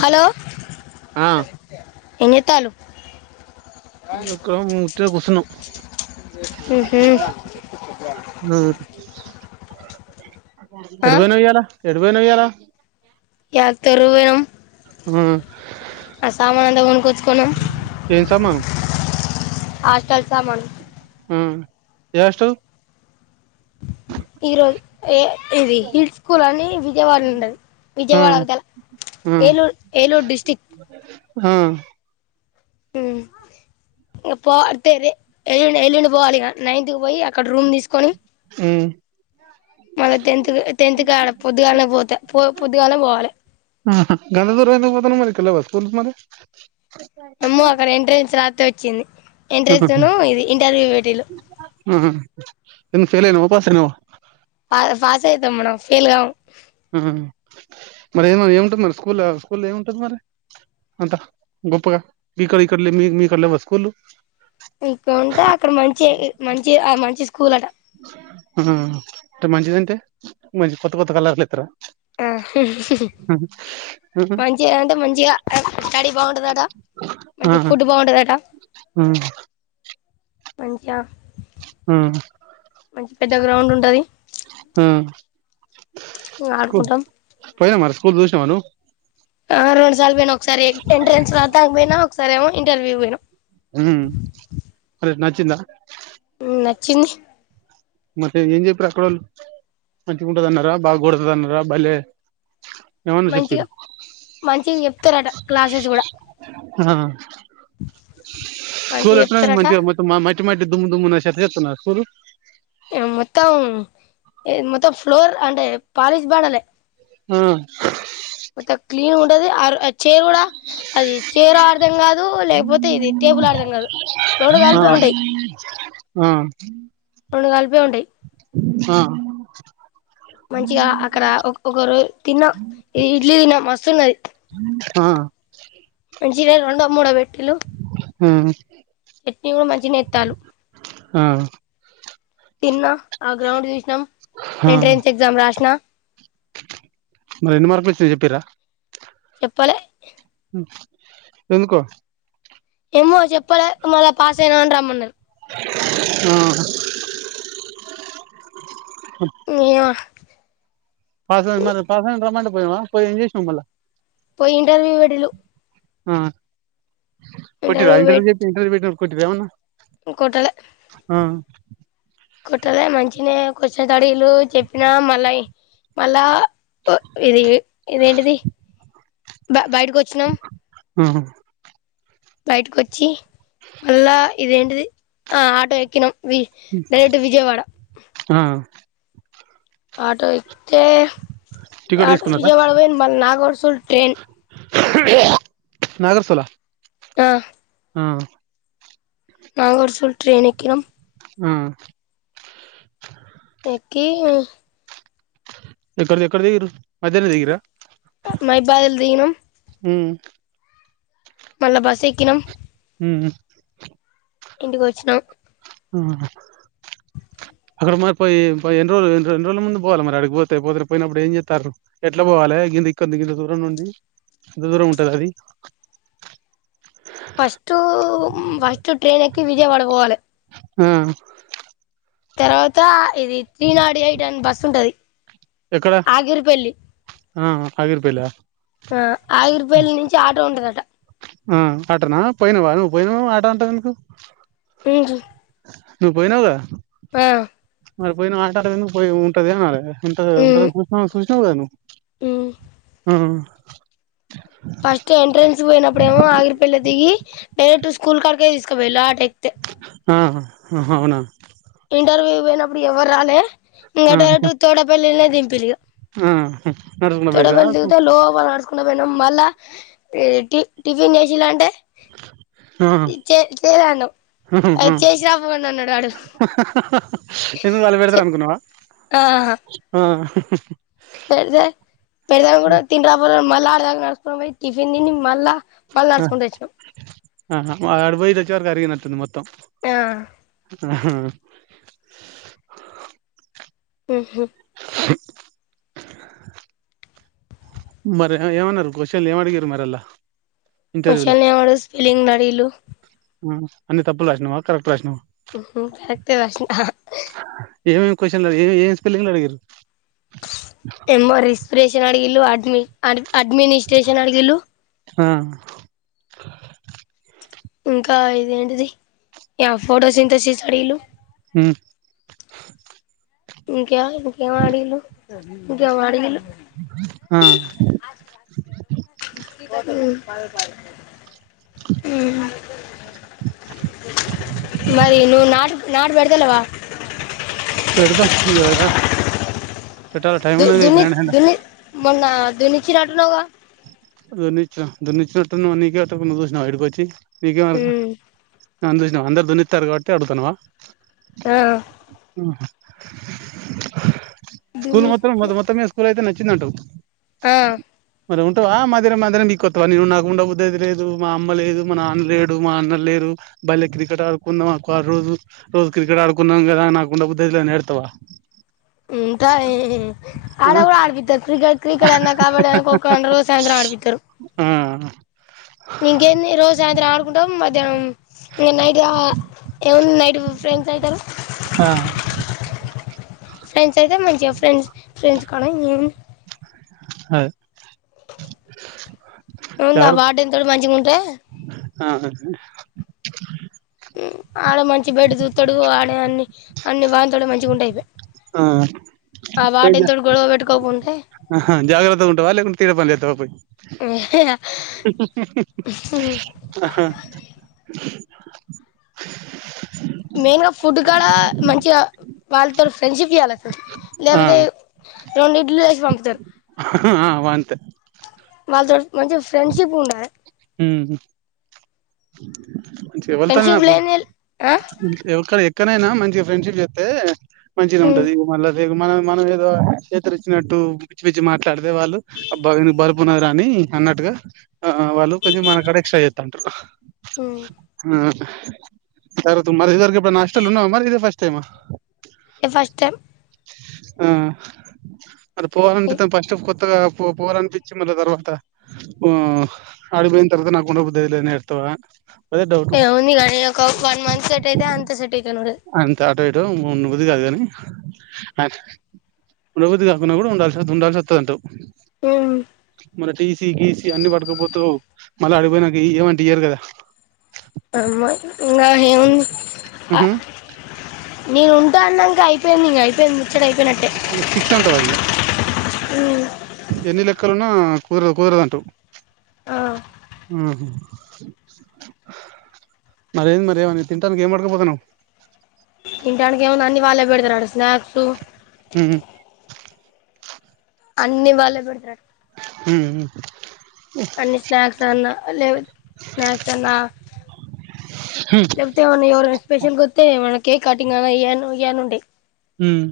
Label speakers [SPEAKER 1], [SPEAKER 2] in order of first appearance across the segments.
[SPEAKER 1] Hello
[SPEAKER 2] ఆ
[SPEAKER 1] ఏం జేతల్లు
[SPEAKER 2] ఇక్కడ ఉట్టిగా కుసున్నము ఆ ఎటు పోయినవు ఇయ్యలా ఎటు పోయినవ్ ఇయ్యాల
[SPEAKER 1] క తొర్రూకు పేనం
[SPEAKER 2] ఆ
[SPEAKER 1] ఆ సామానంత కొనుకుచుకున్నాము
[SPEAKER 2] ఏం సామాను
[SPEAKER 1] హాస్టల్ సామాను
[SPEAKER 2] ఉమ్ ఏ హాస్టల్
[SPEAKER 1] ఈరోజు ఏ ఇది హిల్ స్కూల్ అని విజయవాడల ఉన్నది
[SPEAKER 2] ఆ
[SPEAKER 1] విజయవాడ అవతల
[SPEAKER 2] ఆ
[SPEAKER 1] ఏలూరు ఏలూరు డిస్టిక్
[SPEAKER 2] ఆ
[SPEAKER 1] ఇ పో ఎలి ఎల్లుండి ఎల్లుండి పోవాలి ఇగ నైన్త్ కి పోయి అక్కడ రూమ్ తీసుకొని మళ్ళా టెన్త్ టెన్త్ కా పొద్దుగాలనే పోతే పొద్దుగాలానే పోవాలి
[SPEAKER 2] ఆహా గంత దూరం ఎందుకు పోతానవు మరి ఇక్కడ లెవ్వ స్కూల్స్ మరి
[SPEAKER 1] ఎమ్మో అక్కడ ఎంట్రన్స్ రాతే వచ్చింది
[SPEAKER 2] ఆహా
[SPEAKER 1] ఎంట్రెన్స్ ఉన్ను ఇది ఇంటర్వ్యూ పెట్టిల్లు
[SPEAKER 2] ఎ ఫేల్నానవ పాసైనవా
[SPEAKER 1] పా పాస్ అతం మనం ఫెల్ కామ్
[SPEAKER 2] మరి ఏ మరి ఏం ఏముంటది మరి స్కూల్ల స్కూల్ల ఏముంటది మరి అంతా గొప్పగా మీక్కడ ఇక్కడ మీ మీకడలేవ స్కూళ్ళు
[SPEAKER 1] ఇక్కడ ఉంటే అక్కడ మంచి మంచి ఆ మంచి స్కూల్ అట
[SPEAKER 2] ఆ అంటే మంచిదింటే మంచి కొత్త కొత్త కలర్లు ఎతర
[SPEAKER 1] ఆ మంచిగా అంటే మంచిగా స్టడీ బాగుంటందట మంచి
[SPEAKER 2] ఆ
[SPEAKER 1] ఫుడ్ బాగుంటదట
[SPEAKER 2] ఆ
[SPEAKER 1] మంచిగా
[SPEAKER 2] ఉమ్
[SPEAKER 1] మంచి పెద్ద గ్రౌండ్ ఉంటది
[SPEAKER 2] హ్మ్
[SPEAKER 1] ఇగ ఆడుకుంటాం
[SPEAKER 2] పోయినా మరి స్కూల్ జూసినవ నువ్
[SPEAKER 1] ఆహా రొండు సార్లు పోయినా ఒకసారి టెంట్రెన్స్ రాత్తానికి పోయినా ఒకసారి ఏమో ఇంటర్వ్యూకి పోయినా
[SPEAKER 2] హ్మ్ మరి నచ్చిందా
[SPEAKER 1] నచ్చింది
[SPEAKER 2] మట్టే ఏం జెప్పిర్ అక్కడోళ్ళు మంచిగా ఉంటది అన్నరా బాగోడదు అన్నరా బలే
[SPEAKER 1] మంచిగా మంచిగ్ జెప్ తరట క్లాసెస్ గూడ
[SPEAKER 2] ఆ స్కూల్ ఎట్లున్నది మంచిగా మొత్తం మా మట్టి మట్టి దుమ్ము దుమ్ము ఉన్నద చెత్త చెత్త్ ఉన్నద స్కూలు
[SPEAKER 1] ఏ మొత్తం ఏ మొత్తం ఫ్లోర్ అంటే పాలిష్ బార్డర్లే
[SPEAKER 2] ఆ
[SPEAKER 1] టది అర్ ఆ చైర్ కూడా అది చైరో అర్దం కాదు లేకపోతే ఇది టేబుల్ అర్దం కాదు రొండు
[SPEAKER 2] ఆ
[SPEAKER 1] కలిపే ఉంటయి
[SPEAKER 2] ఆ
[SPEAKER 1] రొండు కలిపే ఉంటయి
[SPEAKER 2] ఆ
[SPEAKER 1] మంచిగా అక్కడ ఒక్ ఒక రోజు తిన్నా ఈ ఇడ్లీ తిన్నా మస్తున్నది
[SPEAKER 2] ఆ ఆ
[SPEAKER 1] మంచినే రొండో మూడో పెట్టిన్లు
[SPEAKER 2] హ్మ్
[SPEAKER 1] చట్నీ కూడా మంచినే ఏత్తాన్లు
[SPEAKER 2] ఆ
[SPEAKER 1] తిన్నా ఆ గ్రౌండ్ చూసినం
[SPEAKER 2] ఆ
[SPEAKER 1] ఎంట్రన్స్ ఎగ్జామ్ రాసిన
[SPEAKER 2] మరి ఎన్ని మార్కులు అచ్చినయి చెప్పే
[SPEAKER 1] పలే
[SPEAKER 2] ఎందుకో
[SPEAKER 1] ఏమో చెప్పలే మళ్ళ పాస్ అయినావు అని రమ్మన్నరు
[SPEAKER 2] ఆ
[SPEAKER 1] ఏమో
[SPEAKER 2] పాస్ అయినవ్ మరి పాస్ అయినవ్ రమ్మంటే పోయినవా పోయి ఏం చేసినవ్ మళ్ళ
[SPEAKER 1] పోయి ఇంటర్వ్యూ పెట్టిన్లు
[SPEAKER 2] ఆ కొట్టిన్ర ఇంటర్వ్యూ చెప్పి ఇంటర్వ్యూ పెట్టినప్పుడు కొట్టిన్ర ఏమన్నా
[SPEAKER 1] కొట్టలే
[SPEAKER 2] ఆ
[SPEAKER 1] కొట్టలే మంచినే క్వశ్చన్స్ అడిగిన్లు చెప్పినా మళ్ళ ఈ మళ్ళా ఆ ఇది ఇదేంటిది బ బయటకొచ్చినం
[SPEAKER 2] ఆ
[SPEAKER 1] బయటికొచ్చి మళ్ళా ఇదేంటిది ఆ ఆటో ఎక్కినం వి డైరెక్టు విజయవాడ
[SPEAKER 2] ఆ
[SPEAKER 1] ఆటో ఎక్తే
[SPEAKER 2] టికెట్
[SPEAKER 1] ఆటో
[SPEAKER 2] తీసుకున్నారా
[SPEAKER 1] విజయవాడ వోయింది మల్ నాగోర్సుల్ ట్రైన్
[SPEAKER 2] నాగర్సుల ఉమ్
[SPEAKER 1] నాగోర్సుల్ ట్రైన్ ఎక్కినం
[SPEAKER 2] హ్మ్
[SPEAKER 1] ఎక్కీ
[SPEAKER 2] ఎక్కడ ఎక్కడ దిగీరు మధ్యల దిగిరా
[SPEAKER 1] మైబాదులు దిగినాం
[SPEAKER 2] ఉం
[SPEAKER 1] మళ్ళా బస్సు ఎక్కినం
[SPEAKER 2] ఉం ఉం
[SPEAKER 1] ఇంటికి వచ్చినం
[SPEAKER 2] హమ్
[SPEAKER 1] హ్
[SPEAKER 2] అక్కడ మరి పోయి పోయి ఎన్ని రోజులు రోజుల ముందు పోవాలి పోతే మరి అడిగిపోతే పో పోయినప్పుడు ఏం చేస్తారు ఎట్లా పోవాలి ఇంది కింత దూరం నుండి ఎంత దూరం ఉంటది అది
[SPEAKER 1] ఫస్ట్ ఫస్ట్ ట్రైన్ ఎక్కి విజయవాడ పోవాలి
[SPEAKER 2] ఉం
[SPEAKER 1] తర్వాత ఇది త్రీ నాట్ ఎయిట్ అని బస్ ఉంటది
[SPEAKER 2] ఎక్కడ
[SPEAKER 1] ఆగిరిపల్లి
[SPEAKER 2] ఆ ఆగిరిపల్లి ఆ
[SPEAKER 1] ఆ ఆగిరిపల్లి నుంచి ఆటో ఉంటదట
[SPEAKER 2] ఆ ఆటనా పోయినావా నువ్వు పోయినావు ఆట అంటావు ఎందుకు
[SPEAKER 1] ఉంజ్జ్ [unintelligible]
[SPEAKER 2] నువ్వు పోయినావగా
[SPEAKER 1] ఆ
[SPEAKER 2] మరి పోయిన ఆట ఆడ పోయి ఉంటదిన [unintelligible] ఉంట ఉంట సూ సూచనవుదా నువ్వు
[SPEAKER 1] ఉం
[SPEAKER 2] ఆ
[SPEAKER 1] ఫస్ట్ ఎంట్రెన్స్ పోయినప్పుడేమో ఆగిరిపల్లి దిగి డైరెట్ స్కూల్ కాడకే తీసుకపోళ్ళి అటే
[SPEAKER 2] ఆ హ అవునా
[SPEAKER 1] ఇంటర్వ్యూ పోయినప్పుడు ఎవరు రాలే ఇంకా
[SPEAKER 2] ఆహా
[SPEAKER 1] డైరెక్ట తోడపల్లినే దింపిల్లిగా
[SPEAKER 2] ఆ నడుచుకుంట పోయిర్రా
[SPEAKER 1] తోటపల్లి దిగుతే లోపలికి నడుచు పోయినాం మళ్ళా టి టిఫిన్ చేసిలా అంటే
[SPEAKER 2] ఆహా
[SPEAKER 1] చే చేయలే అన్నం అ చేసి రాపో అన్నాడు అడు
[SPEAKER 2] హా హా ఎందుకు వాళ్ళు పెడతారు అనుకున్నావా ఆ
[SPEAKER 1] పెడదే పెడదే కూడా తినీరా పో మళ్ళా అడదాం క నడుచుకుంట పోయి టిఫిన్ తిని మళ్ళా [unintelligible] నడుచుకుంటూ వచ్చినాం
[SPEAKER 2] ఆ ఆహా అటు పోయి ఇటు వచ్చరికే అరిగి నట్టు ఉంది మొత్తం
[SPEAKER 1] ఆ
[SPEAKER 2] ఆ హ
[SPEAKER 1] ఉ హమ్
[SPEAKER 2] శ మరి ఏమన్నారు క్వశ్చన్ ల ఏమి అడిగిర మరల్లా
[SPEAKER 1] క్వశ్చన్లు ఏం అడిగ స్పెల్లింగ్ అడిగిల్లు
[SPEAKER 2] అన్ని తప్పులు రాసినావా కరక్ట్ రాసినవా
[SPEAKER 1] ఉహ్ కరెక్టే రాసిన హ
[SPEAKER 2] ఏమేమి క్వశ్చన్ అడిగిళ్ళు ఏమి స్పెల్లింగులు అడిగారు
[SPEAKER 1] ఏమో రిస్ేష [unintelligible] న్ అడిగి అడ్మనిస్్రేషన్ అడిగిలు
[SPEAKER 2] ఆ
[SPEAKER 1] ఆ ఇది ఏంటిది ఫోటో సింథసిస్ అడిగిల్లు
[SPEAKER 2] ఉం
[SPEAKER 1] ఇంకా ఇంక ఏమి అడి గిల్లు ఇంక ఏమో అడి గిల్లు
[SPEAKER 2] ఆ,
[SPEAKER 1] హ్మ్ హ్మ్ మరి నువ్ నాట్ నాటు బెడతలేవా??
[SPEAKER 2] దేవ్వుడా
[SPEAKER 1] దు దునిక్ దుని మొన్న దునికి నట్టున్నావ్గా
[SPEAKER 2] దున్నించిన దున్నించినట్టు ఉంది నీకే [unintelligible] నువ్ జూసినవా ఈడకొచ్చి పీకే మానరుగా
[SPEAKER 1] ఉమ్
[SPEAKER 2] నన్ జూసినవా అందరు దున్నితారు కాబట్టి అడుగుతానావ
[SPEAKER 1] ఆ
[SPEAKER 2] అహ స్కూల్
[SPEAKER 1] దుని
[SPEAKER 2] మొత్రం మొత్తమే స్కూల్ అయితే నచ్చిందంటావ్
[SPEAKER 1] ఆ
[SPEAKER 2] మరి ఉంటావా మర్ మధ్యాహ్నం మధ్యాహ్నం ఇంటి కొత్తవ నేను నాకు ఉండ బుడ్డయిత లేదు మా అమ్మ లేదు మా నాన్న లేడు మా అన్న లేరు బల్లెకి క్రికెట్ ఆడుకున్దామా ఒక రోజు రోజు క్రికెట్ ఆడుకున్నాం కదా నాకుండా బుద్ధి అయితలేదు అని నేడుతవా
[SPEAKER 1] హు ఇంక ఆడన్ కూడా ఆడపితవా క్రికెట్ క్రికెట్ అన్నా కబ్బడి అన్నా ఖోఖ అన్నా రోజు సాయంత్రం ఆడిపితారు
[SPEAKER 2] ఆ
[SPEAKER 1] ఇంకేంది రోజు సాయంత్రం ఆడుకుంటాం మధ్యాహ్నం ఇంకా నైట్గా ఏముంది నైట్ ఫ్రెండ్స్ అవుతారు
[SPEAKER 2] ఆ
[SPEAKER 1] ఫ్రెండ్స్ అయితే మంచించిగా ఫ్రెండ్స్ ఫ్రెండ్స్ [unintelligible] ఏమ్
[SPEAKER 2] హయ్
[SPEAKER 1] వుందా [unintelligible] మంచిగా ఉంటే
[SPEAKER 2] ఆహా
[SPEAKER 1] ఆడ మంచి బెడ్ చూస్తాడు ఆడ అన్ని అన్ని [unintelligible] మంచిగా ఉంటాయి
[SPEAKER 2] ఆ పోయి
[SPEAKER 1] వాడ్
[SPEAKER 2] జా
[SPEAKER 1] ఇంతటి గొడవ పెట్టుకోకుండా
[SPEAKER 2] ఆహా జాగ్రత్తగా ఉంటావా లేకుంటే తినే పని జెస్తావా పోయి ఆహా
[SPEAKER 1] మెయిన్ గా ఫుడ్ కూడా మంచిగా వాళ్ళతో ఫ్రెండ్షిప్ చేయ్యాలి
[SPEAKER 2] ఆ
[SPEAKER 1] లేకపోతే రెండు ఇడ్లీలు వేసి పంపుతారు
[SPEAKER 2] హా అవంతే
[SPEAKER 1] వాల్తోని మంచి ఫ్రెండ్షిప్ ఉండాది
[SPEAKER 2] హ్మ్ నుంచ్ వెళ్తున్న
[SPEAKER 1] ఫ్రెండ్షిప్
[SPEAKER 2] ఫుడ్
[SPEAKER 1] లేని ఆ
[SPEAKER 2] [unintelligible] ఎక్కనైనా మంచి ఫ్రెండ్షిప్ చెస్తే మంచిగా ఉంటది ఇంగా మళ్ళ మన మనం ఏదో చేతులు ఇచ్చినట్టు పిచ్చి పిచ్చి మాట్లాడితే వాళ్ళు బలుపు ఉన్న అని అన్నట్టుగా ఆ వాళ్ళు కొంచం మనక్కడ ఎక్స్ట్రా చేస్తాంటారు ఆ [unintelligible] మరి ఇదే ఫస్ట్ టైమ్ ఆ
[SPEAKER 1] పస్ట్ టై
[SPEAKER 2] ఆ అది పోవాలంట ఫస్ట్ఫ కొత్ పో పోర్నిపించి మళ్ళ తర్వాత ఆ అడబోయిన తర్వాత నాకు ఉండ బుద్ధి అయేద్ లేదని ఏడుతావా
[SPEAKER 1] ఏ ఉందిగానీ ఒక వన్ మంత్ సట్ అయితే అంత సట్ అయితేను
[SPEAKER 2] అంతే ఆటో ఇటో ఉండ బుద్ది కాదు కాని అ ఉండ బుద్ది కాకపోయినా కూడా ఉంల్సి ఉండాల్సి వస్తుంది అంటవ్
[SPEAKER 1] ఎం
[SPEAKER 2] మళ్ళీ టీసీ గీసీ అన్ని పడకపోతవ్ మళ్ళీ అడిపోయినంక ఇయ మంటే ఇయరు కదా
[SPEAKER 1] అమ్మ ఇందాక ఎముంది ఆ నేను ఉంటా అన్నాంక అయిపోయింది ఇంక అయిపోయింది ముచ్చట అయిపోయినట్టే
[SPEAKER 2] స్టిక్స్ అంటావు అది ఇగ ఎన్ని లెక్కలున కూదరదు కూదరదు అంటావ్ మరేంది మరి ఎమున్నా తింటానికి ఏం పట్టుకో బోతన్నావు
[SPEAKER 1] తింటానికి ఏముంది అన్ని వాళ్ళే పెడతారు అడ స్నాక్స్ అన్ని వాళ్ళే పెడతారు
[SPEAKER 2] ఉమ్
[SPEAKER 1] అన్ని స్నాక్స్ అన్నా లేవు స్నాక్స్ అన్నా లేప్తేమన్నా ఎవరు స్పెషల్ గోతే మన కేక్ కాటింగ్ అనా ఏయినా ఏయిన ఉంటాయి
[SPEAKER 2] హమ్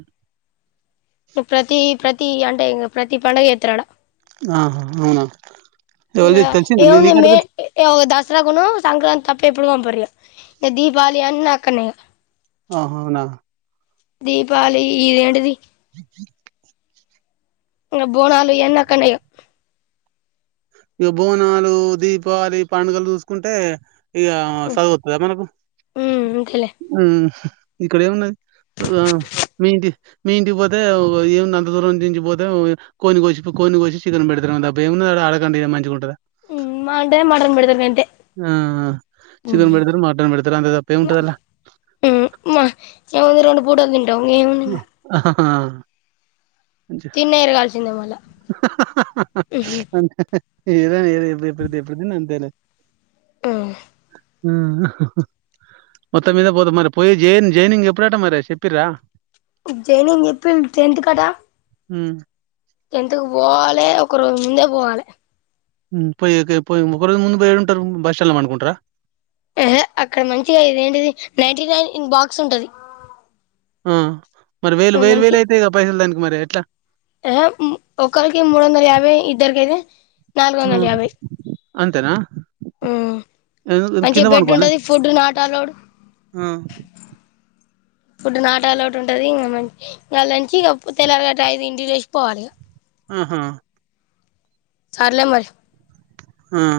[SPEAKER 1] ప్రతి ప్రతి అంటే ప్రతి పండగ చేస్తారు. అడ
[SPEAKER 2] ఆహా అవునా ఎవరిది
[SPEAKER 1] ఇంకా
[SPEAKER 2] తెలిసిందా
[SPEAKER 1] ఏం
[SPEAKER 2] నీ
[SPEAKER 1] వుంది
[SPEAKER 2] నీకెట్ట
[SPEAKER 1] మే
[SPEAKER 2] తెలుసు
[SPEAKER 1] దసరాకి అను సంక్రాంతి తప్ప ఎప్పుడు పంపారు ఇక ఇక దీపావళి అయినాకనే ఇక
[SPEAKER 2] ఆ అవునా
[SPEAKER 1] దీపవళికి ఇది ఏంటిది ఇక బోనాలు యి అని అక్కడ్నే ఇక
[SPEAKER 2] ఇక బోనాలు దీపావళి పండగలు చూసుకుంటే ఇక చదువుతుందా మనకు
[SPEAKER 1] మ్మ్ అంతేలే
[SPEAKER 2] ఉమ్ ఇక్కడ ఏమున్నది ఆ మీ ఇంటి మీ ఇంటికి పోతే ఏం నందదూరం నుంచి పోతే కోడిని కోసి కోడిని కోసి చికన్ పెడుతారు ఏం వుంది అడ అడకన్న ఇడే మంచిగా ఉంటది
[SPEAKER 1] ఉమ్ మండే మటన్ పెడతా నేను
[SPEAKER 2] ఆ చికెన్ పెడతారు మటన్ పెడతారు అంత తప్పే ఉంటది అలా
[SPEAKER 1] మ్మ మొము అయితే రెండు పూటలు తింటాం ఎముంది
[SPEAKER 2] ఆ
[SPEAKER 1] తిన్న ఎరగాల్సిందే మళ్ళ
[SPEAKER 2] అ ఏదా ఏద ఎప్పుడు ఎప్పుడుతే ఎప్పుడుది న తెలే
[SPEAKER 1] ఆమ్
[SPEAKER 2] ఆ మొత్తం మీద పోతా మరి పోయి జైన్ జైనింగ్ ఎప్పుడట మరి చెప్పిరా
[SPEAKER 1] జైనింగ్ చెప్పి టెన్త్ కథ
[SPEAKER 2] హమ్
[SPEAKER 1] ఎంతకు పోవాలే ఒక రోజు ముందే పోవాలే
[SPEAKER 2] పోయి పోయి ఒక రోజు ముందు పోయడుంటారు బస్ స్టాండ్ లో పనుకుంటార
[SPEAKER 1] అహ అక్కడ మంచిగా ఇది ఏంటిది నైన్టీ నైన్ బాక్స్ ఉంటది
[SPEAKER 2] ఆమ్ మరి వేలు వేలు వేలు అయితే క పైసలు దానికి మరి ఎట్లా
[SPEAKER 1] ఆహె ఒకరికి మూడు వందల యాభై ఇద్దరికైతే నాలుగు
[SPEAKER 2] ఆ!
[SPEAKER 1] వందల యాభై
[SPEAKER 2] అంతేనా?
[SPEAKER 1] ఉమ్
[SPEAKER 2] ఎ
[SPEAKER 1] మంచిగా బెడ్ ఉంటది ఫుడ్ నాట్ యలోడ్
[SPEAKER 2] ఆమ్
[SPEAKER 1] ఇప్పుడు నాటాలోటు ఉంటది ఇంకా మంచి ఇంకాంచి ఇం తెల్లలుగా ట ఇంటికి లేసి వపోవాలేక
[SPEAKER 2] ఆహా
[SPEAKER 1] సార్లే మరి
[SPEAKER 2] ఆమ్